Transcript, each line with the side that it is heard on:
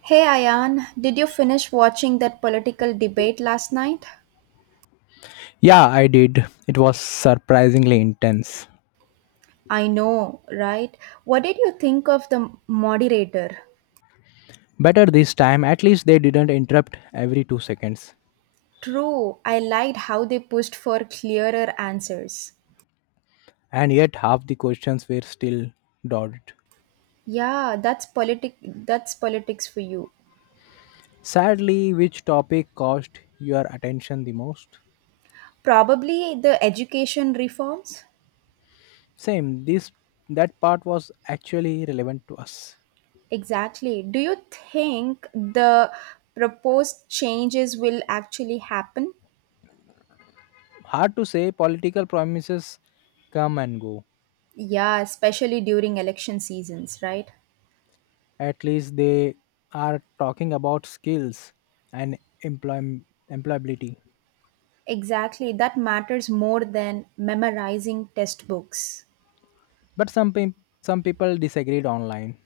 right: Hey Ayan, did you finish watching that political debate last night?
left: Yeah, I did. It was surprisingly intense.
right: I know, right? What did you think of the moderator?
left: Better this time, at least they didn't interrupt every 2 seconds.
right: True, I liked how they pushed for clearer answers.
left: And yet, half the questions were still dotted.
right: Yeah, that's politics for you.
left: Sadly, which topic caused your attention the most?
right: Probably the education reforms?
left: Same, this that part was actually relevant to us.
right: Exactly. Do you think the proposed changes will actually happen?
left: Hard to say, political promises come and go.
right: Yeah, especially during election seasons, right?
left: At least they are talking about skills and employ- employability.
right: Exactly, that matters more than memorizing textbooks.
left: But some people disagreed online.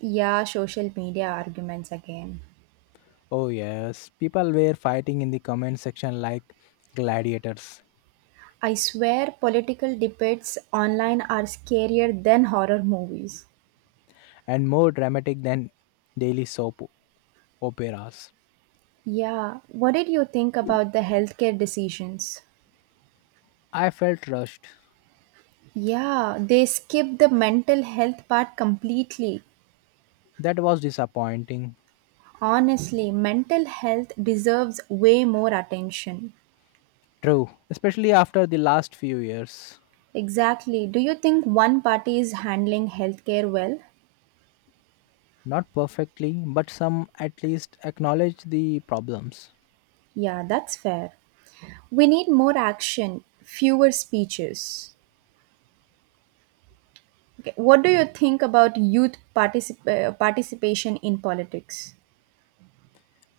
right: Yeah, social media arguments again.
left: Oh, yes, people were fighting in the comment section like gladiators,
right: I swear political debates online are scarier than horror movies.
left: and more dramatic than daily soap operas.
right: Yeah, what did you think about the healthcare decisions?
left: I felt rushed.
right: Yeah, they skip the mental health part completely.
left: That was disappointing.
right: Honestly, mental health deserves way more attention.
left: True, especially after the last few years.
right: Exactly. Do you think one party is handling healthcare well?
left: Not perfectly, but some at least acknowledge the problems.
right: Yeah, that's fair. We need more action, fewer speeches. Okay. What do you think about youth participation in politics?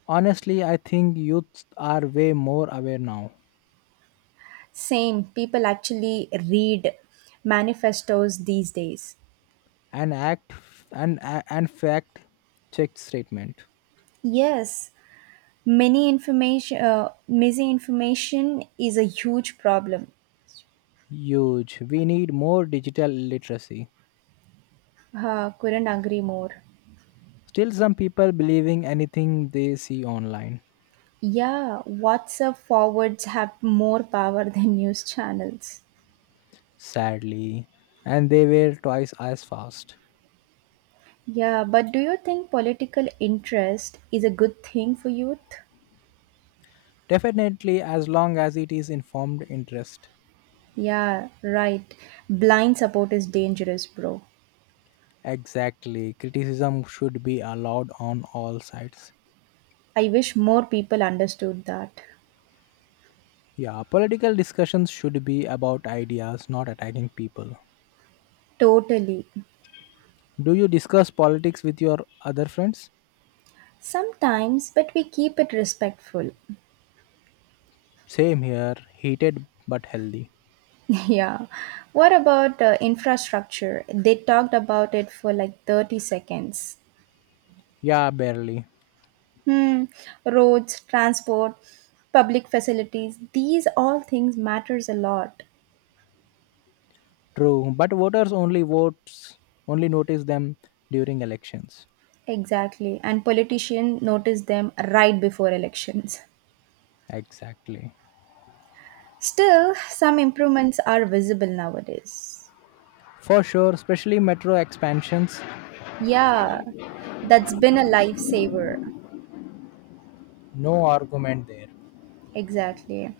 left: Honestly, I think youths are way more aware now.
right: Same, people actually read manifestos these days.
left: An act and fact checked statement.
right: Yes, misinformation is a huge problem.
left: Huge. We need more digital literacy.
right: Couldn't agree more.
left: Still, some people believing anything they see online,
right: Yeah, WhatsApp forwards have more power than news channels.
left: sadly, and they were twice as fast.
right: Yeah, but do you think political interest is a good thing for youth?
left: Definitely, as long as it is informed interest.
right: Yeah, right. Blind support is dangerous, bro.
left: Exactly, criticism should be allowed on all sides.
right: I wish more people understood that.
left: Yeah, political discussions should be about ideas, not attacking people.
right: Totally.
left: Do you discuss politics with your other friends?
right: Sometimes, but we keep it respectful.
left: Same here, heated but healthy.
right: Yeah. What about infrastructure? They talked about it for like 30 seconds.
left: Yeah, barely.
right: Hmm. Roads, transport, public facilities, these all things matters a lot.
left: True, but voters only notice them during elections.
right: Exactly. And politicians notice them right before elections.
left: Exactly.
right: Still, some improvements are visible nowadays.
left: For sure, especially metro expansions,
right: Yeah, that's been a lifesaver.
left: no argument there.
right: Exactly.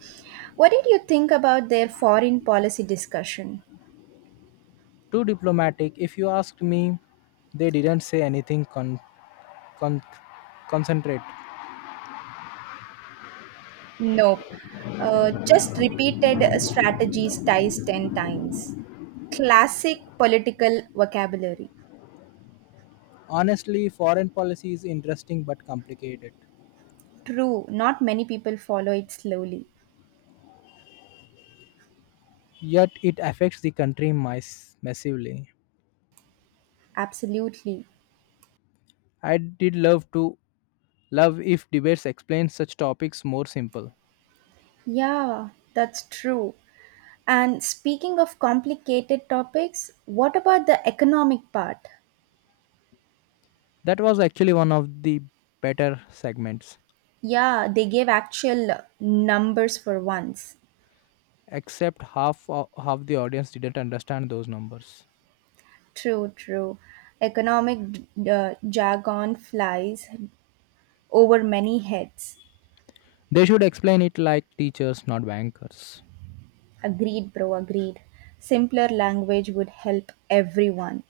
right: What did you think about their foreign policy discussion?
left: Too diplomatic, if you asked me, they didn't say anything con- concentrate.
right: Nope. Just repeated strategies ties 10 times. Classic political vocabulary.
left: Honestly, foreign policy is interesting but complicated.
right: True, not many people follow it slowly.
left: Yet it affects the country massively.
right: Absolutely.
left: I did love to love if debates explain such topics more simple.
right: Yeah, that's true. And speaking of complicated topics, what about the economic part?
left: That was actually one of the better segments.
right: Yeah, they gave actual numbers for once.
left: Except half the audience didn't understand those numbers.
right: True, true. Economic jargon flies over many heads.
left: They should explain it like teachers, not bankers.
right: Agreed, bro, agreed. Simpler language would help everyone.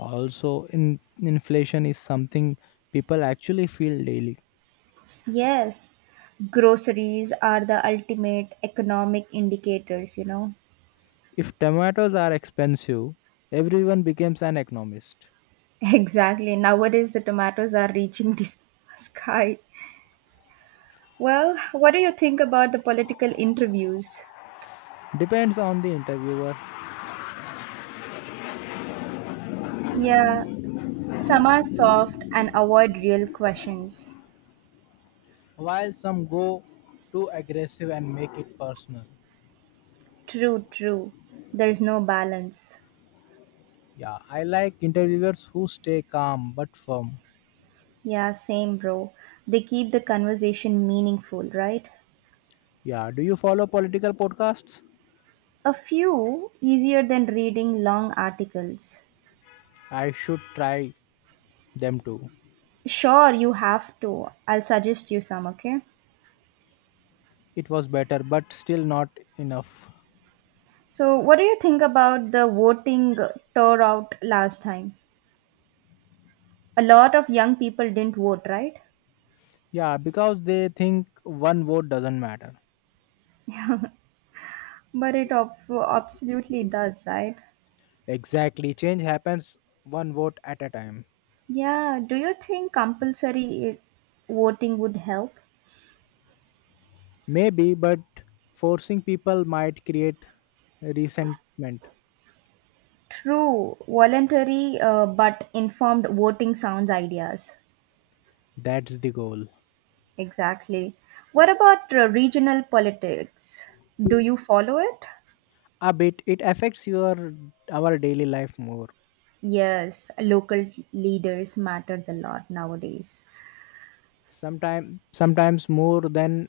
left: Also, inflation is something people actually feel daily.
right: Yes, groceries are the ultimate economic indicators.
left: If tomatoes are expensive, everyone becomes an economist.
right: Exactly. Nowadays, the tomatoes are reaching the sky. Well, what do you think about the political interviews?
left: Depends on the interviewer,
right: Yeah, some are soft and avoid real questions.
left: while some go too aggressive and make it personal.
right: True, true. There's no balance.
left: Yeah, I like interviewers who stay calm but firm.
right: Yeah, same, bro. They keep the conversation meaningful, right?
left: Yeah, do you follow political podcasts?
right: A few easier than reading long articles.
left: I should try them too.
right: Sure, you have to. I'll suggest you some, okay?
left: It was better, but still not enough.
right: So, what do you think about the voting turnout last time? A lot of young people didn't vote, right?
left: Yeah, because they think one vote doesn't matter.
right: But it absolutely does, right?
left: Exactly. Change happens one vote at a time.
right: Yeah, do you think compulsory voting would help?
left: Maybe, but forcing people might create resentment.
right: True, voluntary but informed voting sounds ideas.
left: That's the goal.
right: Exactly. What about regional politics? Do you follow it?
left: A bit, it affects your our daily life more.
right: Yes, local leaders matters a lot nowadays.
left: Sometimes more than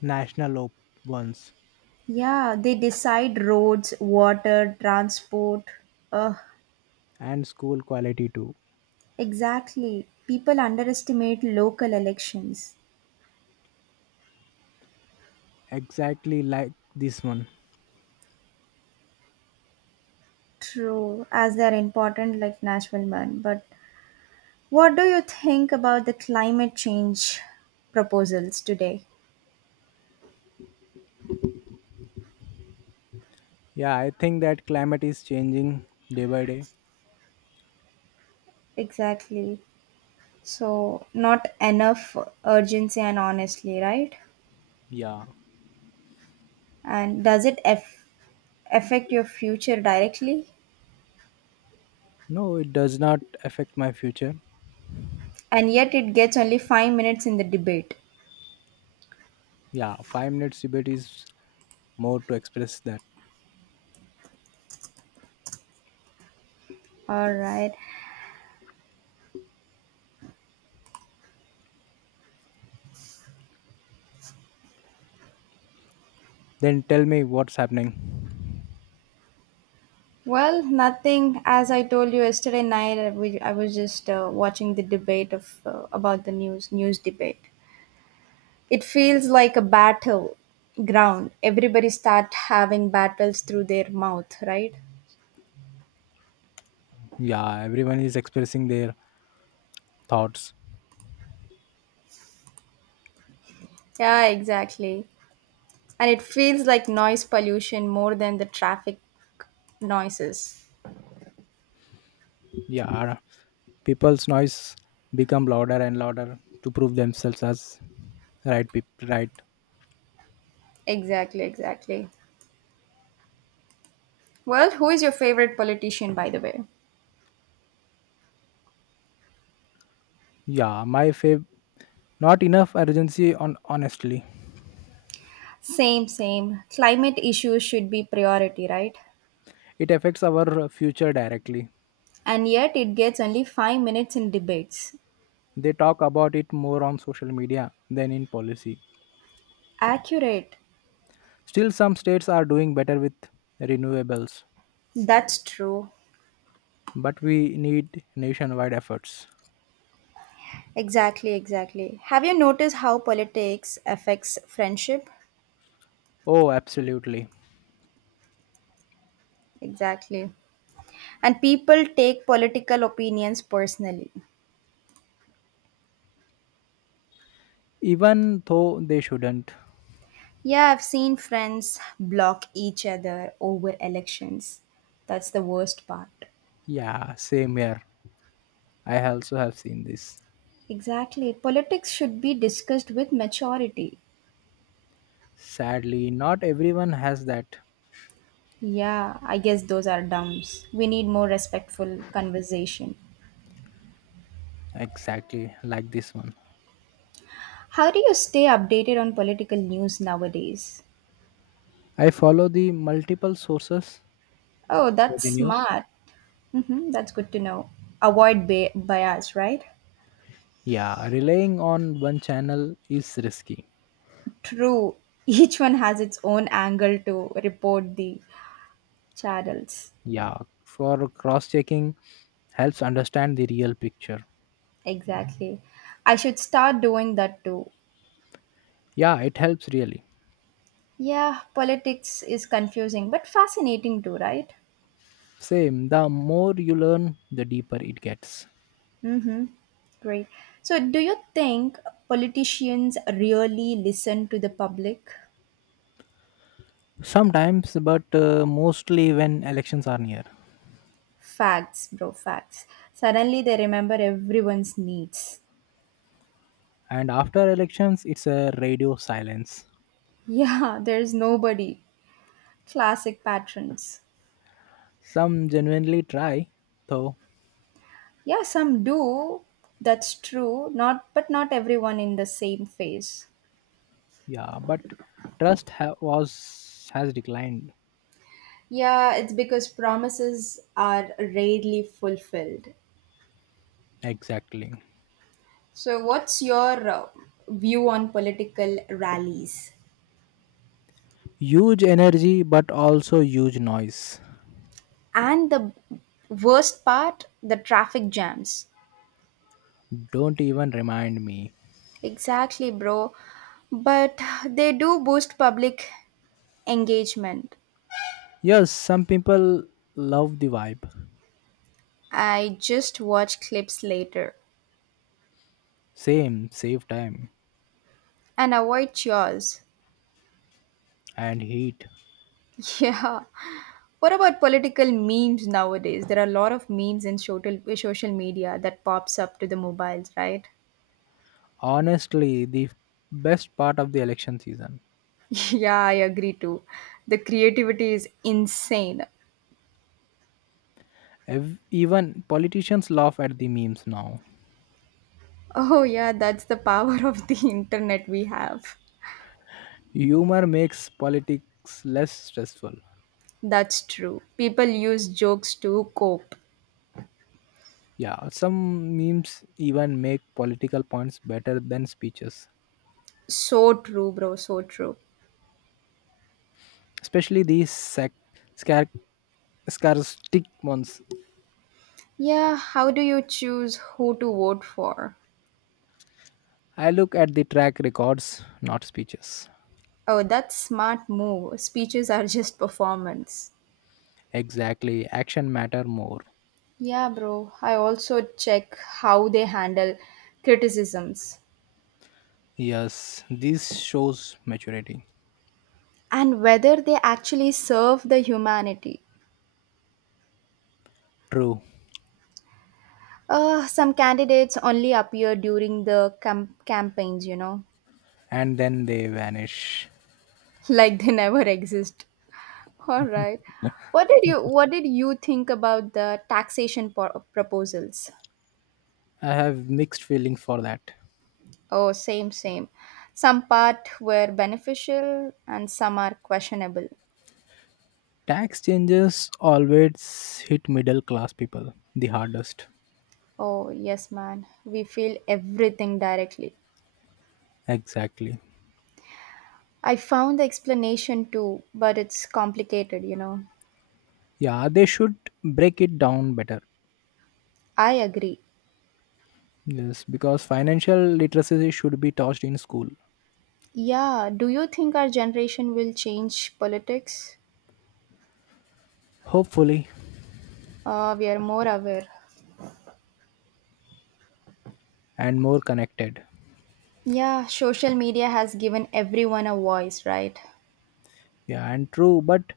left: national ones,
right: Yeah, they decide roads, water, transport. Uh,
left: and school quality too.
right: exactly. People underestimate local elections.
left: Exactly like this one.
right: True, as they're important like Nashville man. But what do you think about the climate change proposals today?
left: Yeah, I think that climate is changing day by day.
right: Exactly. So, not enough urgency and honestly, right?
left: Yeah.
right: And does it affect your future directly?
left: No, it does not affect my future.
right: And yet, it gets only 5 minutes in the debate.
left: Yeah, 5 minutes debate is more to express that.
right: All right.
left: Then tell me what's happening.
right: Well, nothing. As I told you yesterday night, I was just watching the debate of about the news debate. It feels like a battle ground. Everybody start having battles through their mouth, right?
left: Yeah, everyone is expressing their thoughts.
right: Yeah, exactly. And it feels like noise pollution more than the traffic noises.
left: Yeah, people's noise become louder and louder to prove themselves as right people. Right.
right: Exactly, exactly. Well, who is your favorite politician, by the way?
left: Yeah, my fav. Not enough urgency on honestly.
right: Same, same. Climate issues should be priority, right?
left: It affects our future directly.
right: And yet it gets only 5 minutes in debates.
left: They talk about it more on social media than in policy.
right: Accurate.
left: Still, some states are doing better with renewables,
right: That's true.
left: but we need nationwide efforts.
right: Exactly, exactly. Have you noticed how politics affects friendship?
left: Oh, absolutely.
right: Exactly. And people take political opinions personally.
left: Even though they shouldn't.
right: Yeah, I've seen friends block each other over elections. That's the worst part.
left: Yeah, same here. I also have seen this.
right: Exactly. Politics should be discussed with maturity.
left: Sadly, not everyone has that,
right: Yeah, I guess those are dumps. We need more respectful conversation.
left: exactly like this one.
right: How do you stay updated on political news nowadays?
left: I follow the multiple sources
right: Oh,
left: for
right: that's
left: the news.
right: smart. Hmm, that's good to know. Avoid bias, right?
left: Yeah, relying on one channel is risky.
right: True. Each one has its own angle to report the channels.
left: Yeah, for cross checking helps understand the real picture.
right: Exactly. I should start doing that too.
left: Yeah, it helps really.
right: Yeah, politics is confusing but fascinating too, right?
left: Same, the more you learn, the deeper it gets.
right: Mm-hmm. Great. So, do you think politicians really listen to the public?
left: Sometimes, but mostly when elections are near.
right: Facts, bro, facts. Suddenly they remember everyone's needs.
left: And after elections, it's a radio silence.
right: Yeah, there's nobody, classic patterns.
left: Some genuinely try, though,
right: Yeah, some do, that's true, not everyone in the same phase.
left: yeah, but trust ha- was has declined.
right: Yeah, it's because promises are rarely fulfilled.
left: Exactly.
right: So, what's your view on political rallies?
left: Huge energy, but also huge noise.
right: And the worst part, the traffic jams.
left: Don't even remind me.
right: Exactly, bro, but they do boost public engagement.
left: Yes, some people love the vibe.
right: I just watch clips later
left: Same, save time
right: and avoid chores.
left: and heat.
right: Yeah. What about political memes nowadays? There are a lot of memes in social media that pops up to the mobiles, right?
left: Honestly, the best part of the election season.
right: Yeah, I agree too. The creativity is insane.
left: Even politicians laugh at the memes now.
right: Oh yeah, that's the power of the internet we have.
left: Humor makes politics less stressful.
right: That's true. People use jokes to cope.
left: Yeah, some memes even make political points better than speeches,
right: So true, bro, so true.
left: especially these scar- scaristic ones.
right: Yeah, how do you choose who to vote for?
left: I look at the track records, not speeches.
right: Oh, that's smart move. Speeches are just performance.
left: Exactly, action matter more.
right: Yeah, bro. I also check how they handle criticisms
left: Yes, this shows maturity.
right: and whether they actually serve the humanity.
left: True.
right: Some candidates only appear during the campaigns,
left: And then they vanish.
right: like they never exist. All right. What did you think about the taxation proposals?
left: I have mixed feelings for that.
right: Oh, same, same. Some part were beneficial and some are questionable.
left: Tax changes always hit middle class people the hardest.
right: Oh, yes, man. We feel everything directly.
left: Exactly.
right: I found the explanation too, but it's complicated.
left: Yeah, they should break it down better.
right: I agree.
left: Yes, because financial literacy should be taught in school,
right: Yeah, do you think our generation will change politics?
left: hopefully,
right: We are more aware.
left: and more connected.
right: Yeah, social media has given everyone a voice, right?
left: Yeah, and true, but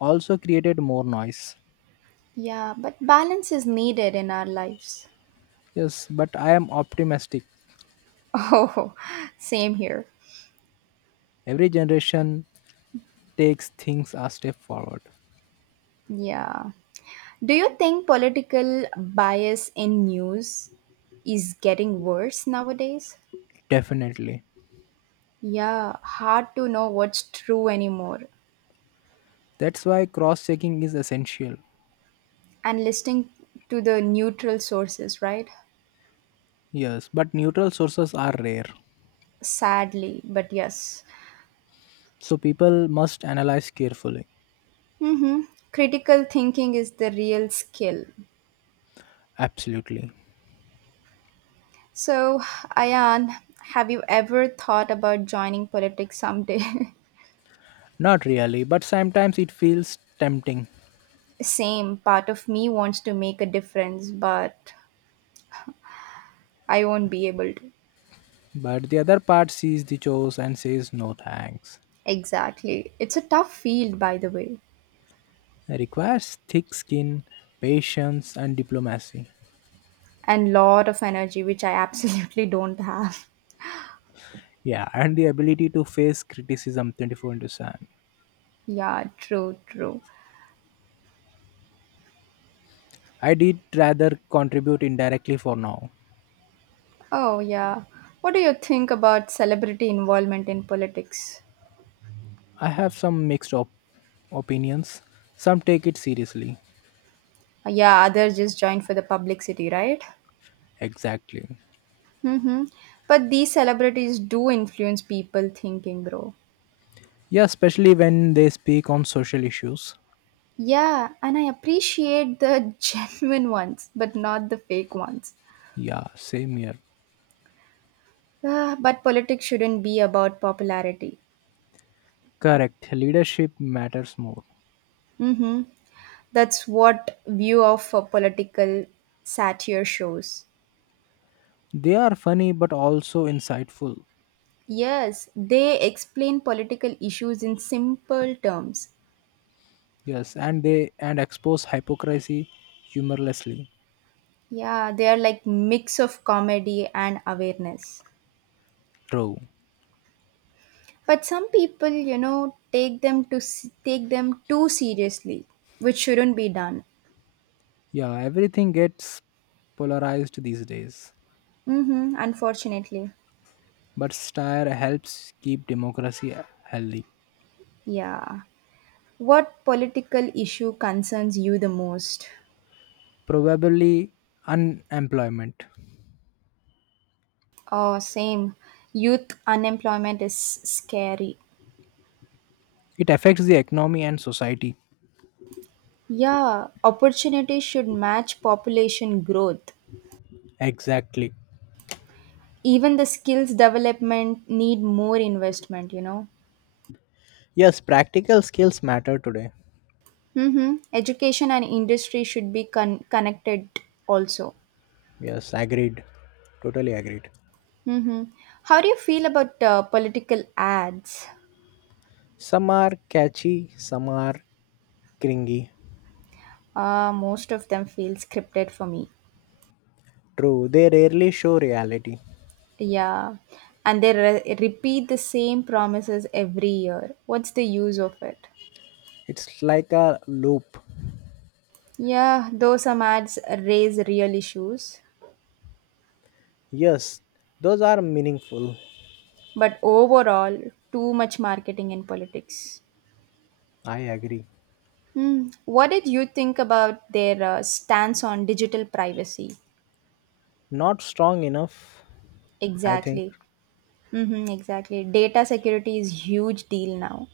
left: also created more noise.
right: Yeah, but balance is needed in our lives.
left: Yes, but I am optimistic.
right: Oh, same here.
left: Every generation takes things a step forward.
right: Yeah. Do you think political bias in news is getting worse nowadays?
left: Definitely.
right: Yeah, hard to know what's true anymore.
left: That's why cross checking is essential.
right: And listening to the neutral sources, right?
left: Yes, but neutral sources are rare.
right: Sadly, but yes.
left: So people must analyze carefully.
right: Mm-hmm. Critical thinking is the real skill.
left: Absolutely.
right: So, Ayan, have you ever thought about joining politics someday?
left: Not really, but sometimes it feels tempting.
right: Same part of me wants to make a difference, but I won't be able to.
left: But the other part sees the chores and says no thanks.
right: Exactly. It's a tough field, by the way,
left: It requires thick skin, patience, and diplomacy.
right: and lot of energy, which I absolutely don't have.
left: Yeah, and the ability to face criticism 24 into 7.
right: Yeah, true, true.
left: I did rather contribute indirectly for now.
right: Oh, yeah. What do you think about celebrity involvement in politics?
left: I have some mixed opinions. Some take it seriously.
right: Yeah, others just join for the publicity, right?
left: Exactly.
right: Mm-hmm. But these celebrities do influence people thinking, bro.
left: Yeah, especially when they speak on social issues.
right: Yeah, and I appreciate the genuine ones, but not the fake ones.
left: Yeah, same here.
right: Ah, but politics shouldn't be about popularity.
left: Correct. Leadership matters more.
right: Mm-hmm. That's what view of a political satire shows.
left: They are funny but also insightful.
right: Yes, they explain political issues in simple terms.
left: Yes, and expose hypocrisy humorlessly.
right: Yeah, they are like mix of comedy and awareness.
left: True.
right: But some people, take them to take them too seriously, which shouldn't be done.
left: Yeah, everything gets polarized these days.
right: Mm-hmm, unfortunately.
left: But satire helps keep democracy healthy.
right: Yeah. What political issue concerns you the most?
left: Probably unemployment.
right: Oh, same. Youth unemployment is scary.
left: It affects the economy and society.
right: Yeah, opportunities should match population growth.
left: Exactly.
right: Even the skills development need more investment.
left: Yes, practical skills matter today.
right: Mm-hmm. Education and industry should be connected also.
left: Yes, agreed. Totally agreed.
right: Mm-hmm. How do you feel about political ads?
left: Some are catchy, some are cringy.
right: Most of them feel scripted for me.
left: True, they rarely show reality.
right: Yeah. And they repeat the same promises every year. What's the use of it?
left: It's like a loop.
right: Yeah, though some ads raise real issues,
left: Yes, those are meaningful.
right: but overall, too much marketing in politics.
left: I agree.
right: Hmm. What did you think about their stance on digital privacy?
left: Not strong enough, I think.
right: Exactly. Mm-hmm, exactly. Data security is huge deal now.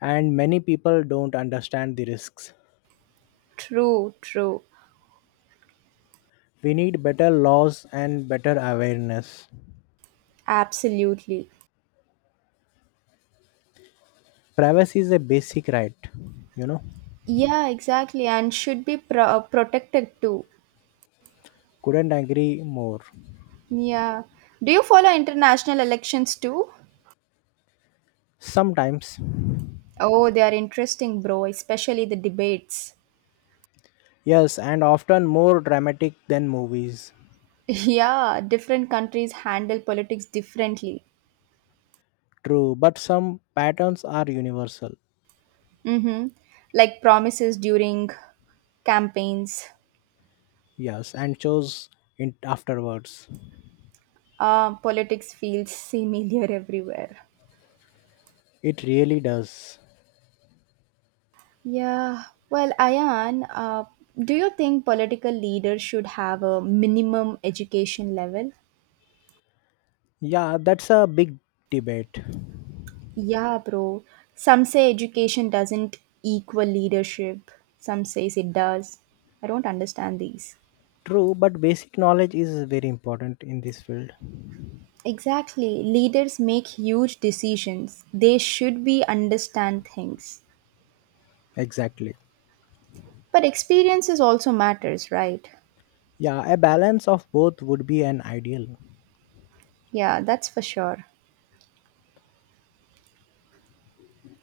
left: And many people don't understand the risks.
right: True, true.
left: We need better laws and better awareness.
right: Absolutely.
left: Privacy is a basic right, you know.
right: Yeah, exactly. And should be protected too.
left: Couldn't agree more.
right: Yeah. Do you follow international elections too?
left: Sometimes,
right: Oh, they are interesting, bro, especially the debates.
left: yes, and often more dramatic than movies.
right: Yeah, different countries handle politics differently.
left: True, but some patterns are universal.
right: Mm-hmm. Like promises during campaigns.
left: Yes, and shows in afterwards.
right: Politics feels similar everywhere.
left: It really does.
right: Yeah, well, Ayan, do you think political leaders should have a minimum education level?
left: Yeah, that's a big debate.
right: Yeah, bro. Some say education doesn't equal leadership. Some says it does. I don't understand these.
left: True, but basic knowledge is very important in this field.
right: Exactly. Leaders make huge decisions. They should be understand things.
left: Exactly.
right: But experiences also matters, right?
left: Yeah, a balance of both would be an ideal.
right: Yeah, that's for sure.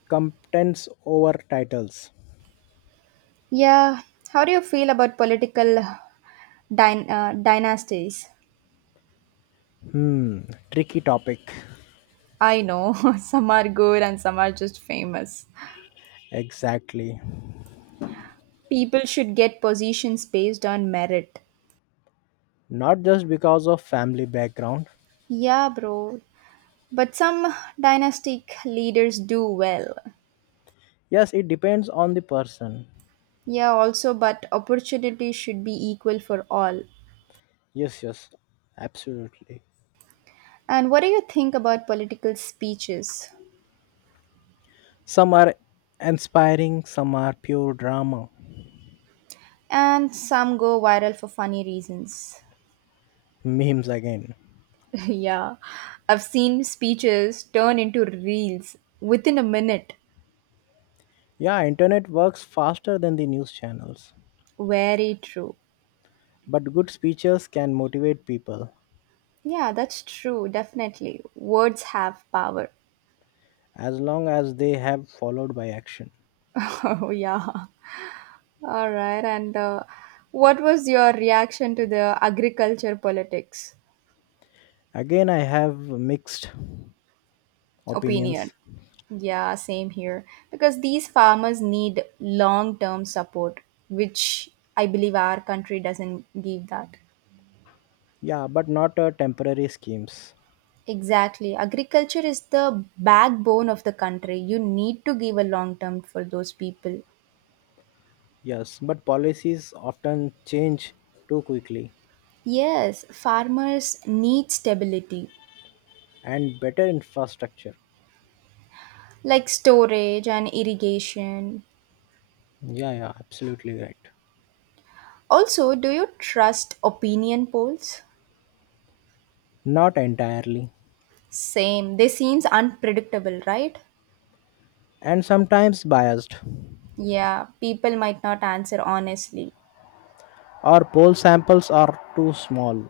left: Contents over titles.
right: Yeah, how do you feel about political dynasties?
left: Hmm, tricky topic.
right: I know, some are good and some are just famous.
left: Exactly.
right: People should get positions based on merit.
left: Not just because of family background.
right: Yeah, bro. But some dynastic leaders do well.
left: Yes, it depends on the person.
right: Yeah, also, but opportunity should be equal for all.
left: Yes, yes, absolutely.
right: And what do you think about political speeches?
left: Some are inspiring, some are pure drama.
right: And some go viral for funny reasons.
left: Memes again.
right: Yeah, I've seen speeches turn into reels within a minute.
left: Yeah, internet works faster than the news channels.
right: Very true.
left: But good speeches can motivate people
right: Yeah, that's true. Definitely. Words have power.
left: as long as they have followed by action.
right: Oh, yeah. All right. And what was your reaction to the agriculture politics
left: Again, I have mixed opinions.
right: opinion? Yeah, same here. Because these farmers need long term support, which I believe our country doesn't give that.
left: Yeah, but not temporary schemes.
right: Exactly. Agriculture is the backbone of the country. You need to give a long term for those people.
left: Yes, but policies often change too quickly,
right: Yes, farmers need stability.
left: and better infrastructure.
right: Like storage and irrigation.
left: Yeah, yeah, absolutely right.
right: Also, do you trust opinion polls?
left: Not entirely.
right: Same. They seems unpredictable, right?
left: And sometimes biased.
right: Yeah, people might not answer honestly.
left: Our poll samples are too small.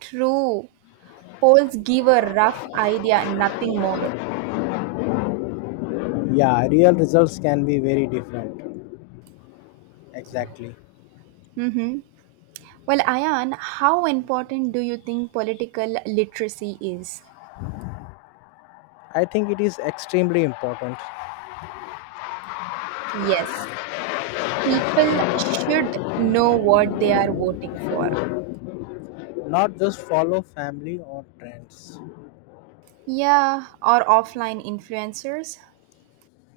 right: True. Polls give a rough idea, nothing more.
left: Yeah, real results can be very different. Exactly.
right: Mm-hmm. Well, Ayan, how important do you think political literacy is?
left: I think it is extremely important.
right: Yes, people should know what they are voting for.
left: Not just follow family or trends.
right: Yeah, or offline influencers.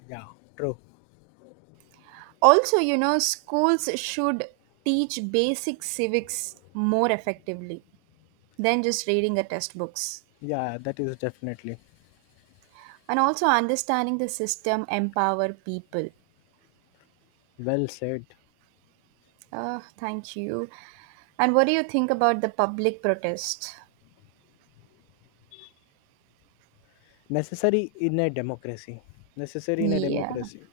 left: Yeah, true.
right: Also, schools should teach basic civics more effectively than just reading a test books.
left: Yeah, that is definitely
right: And also understanding the system empower people.
left: well said.
right: Ah, thank you. And what do you think about the public protest?
left: Necessary in a democracy. Necessary in a
right: Yeah.
left: democracy.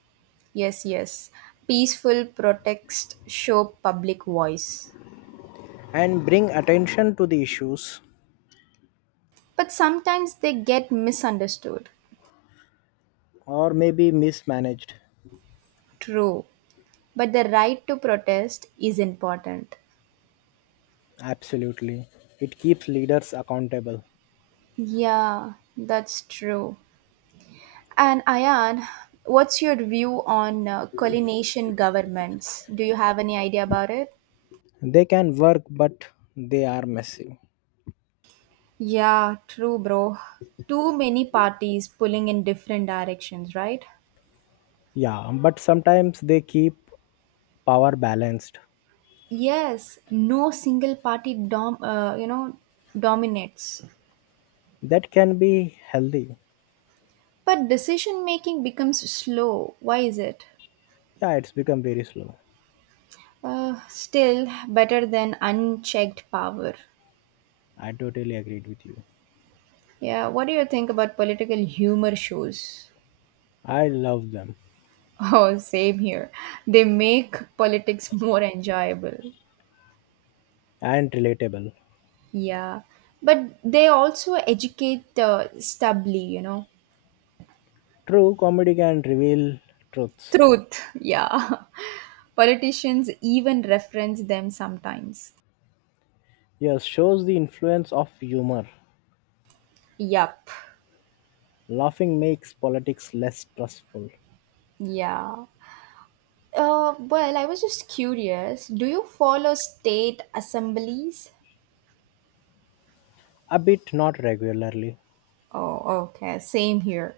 right: Yes, yes. Peaceful protest show public voice.
left: And bring attention to the issues,
right: But sometimes they get misunderstood.
left: or maybe mismanaged.
right: True. But the right to protest is important.
left: Absolutely. It keeps leaders accountable.
right: Yeah, that's true. And Ayan, what's your view on collination governments? Do you have any idea about it?
left: They can work, but they are messy.
right: Yeah, true, bro. Too many parties pulling in different directions, right?
left: Yeah, but sometimes they keep power balanced.
right: Yes, no single party dominates.
left: That can be healthy.
right: But decision making becomes slow. Why is it?
left: Yeah, it's become very slow.
right: Still better than unchecked power.
left: I totally agreed with you.
right: Yeah, what do you think about political humor shows?
left: I love them
right: Oh, same here. They make politics more enjoyable.
left: and relatable.
right: Yeah. But they also educate stably.
left: True comedy can reveal truths.
right: Truth. Yeah. Politicians even reference them sometimes.
left: Yes, shows the influence of humor.
right: Yup.
left: Laughing makes politics less stressful.
right: Yeah. Well, I was just curious. Do you follow state assemblies?
left: A bit, not regularly.
right: Oh, okay. Same here.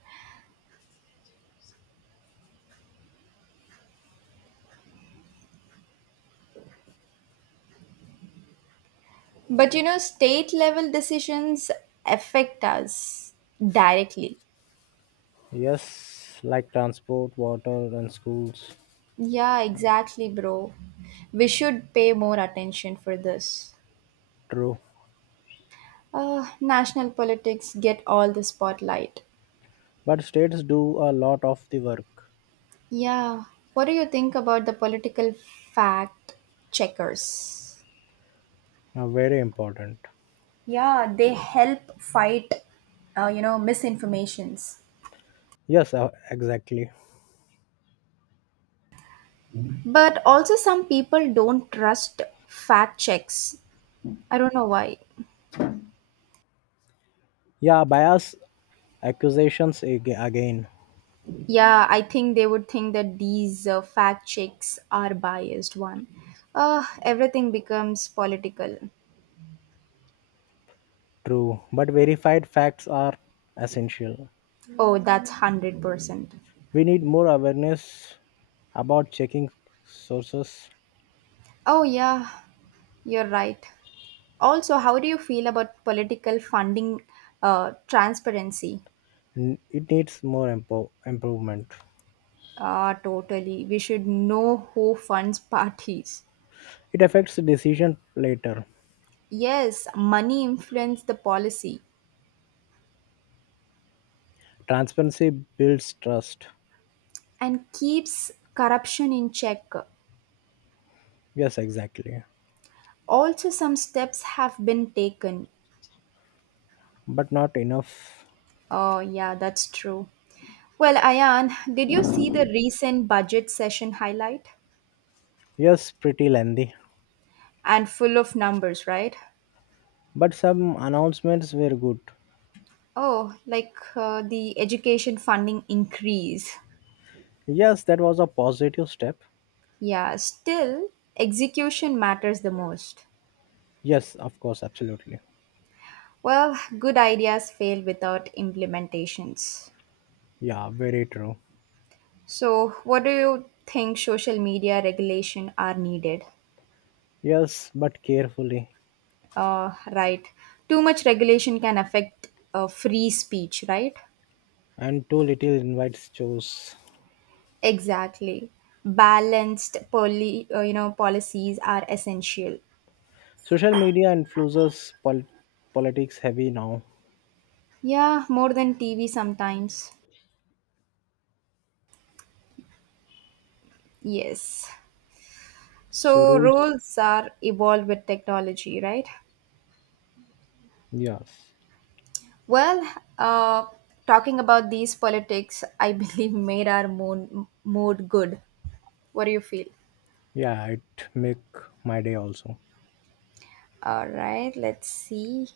right: But state level decisions affect us directly.
left: Yes, like transport, water, and schools.
right: Yeah, exactly, bro. We should pay more attention for this.
left: True.
right: National politics get all the spotlight.
left: But states do a lot of the work.
right: Yeah. What do you think about the political fact checkers?
left: Very important.
right: Yeah, they help fight, misinformations.
left: Yes, exactly.
right: But also, some people don't trust fact checks. I don't know why.
left: Yeah, bias accusations again,
right: Yeah, I think they would think that these fact checks are biased one. Everything becomes political.
left: true, but verified facts are essential.
right: Oh, that's 100%.
left: We need more awareness about checking sources.
right: Oh, yeah, you're right. Also, how do you feel about political funding transparency?
left: It needs more improvement.
right: Ah, totally. We should know who funds parties.
left: It affects the decision later.
right: Yes, money influences the policy
left: Transparency builds trust.
right: and keeps corruption in check.
left: Yes, exactly.
right: Also, some steps have been taken.
left: But not enough.
right: Oh, yeah, that's true. Well, Ayan, did you see the recent budget session highlight?
left: Yes, pretty lengthy.
right: And full of numbers, right?
left: But some announcements were good.
right: Oh, like the education funding increase.
left: Yes, that was a positive step.
right: Yeah, still, execution matters the most.
left: Yes, of course, absolutely.
right: Well, good ideas fail without implementations.
left: Yeah, very true.
right: So, what do you think social media regulation are needed?
left: Yes, but carefully.
right: Right. Too much regulation can affect free speech, right?
left: And too little invites chores.
right: Exactly. Balanced policies are essential.
left: Social media influences politics heavy now.
right: Yeah, more than TV sometimes. Yes.
left: So
right: So
left: rules.
right: roles are evolved with technology, right?
left: Yes.
right: Well, uh, talking about these politics, I believe made our mood good. What do you feel?
left: Yeah, it make my day also.
right: All right, let's see.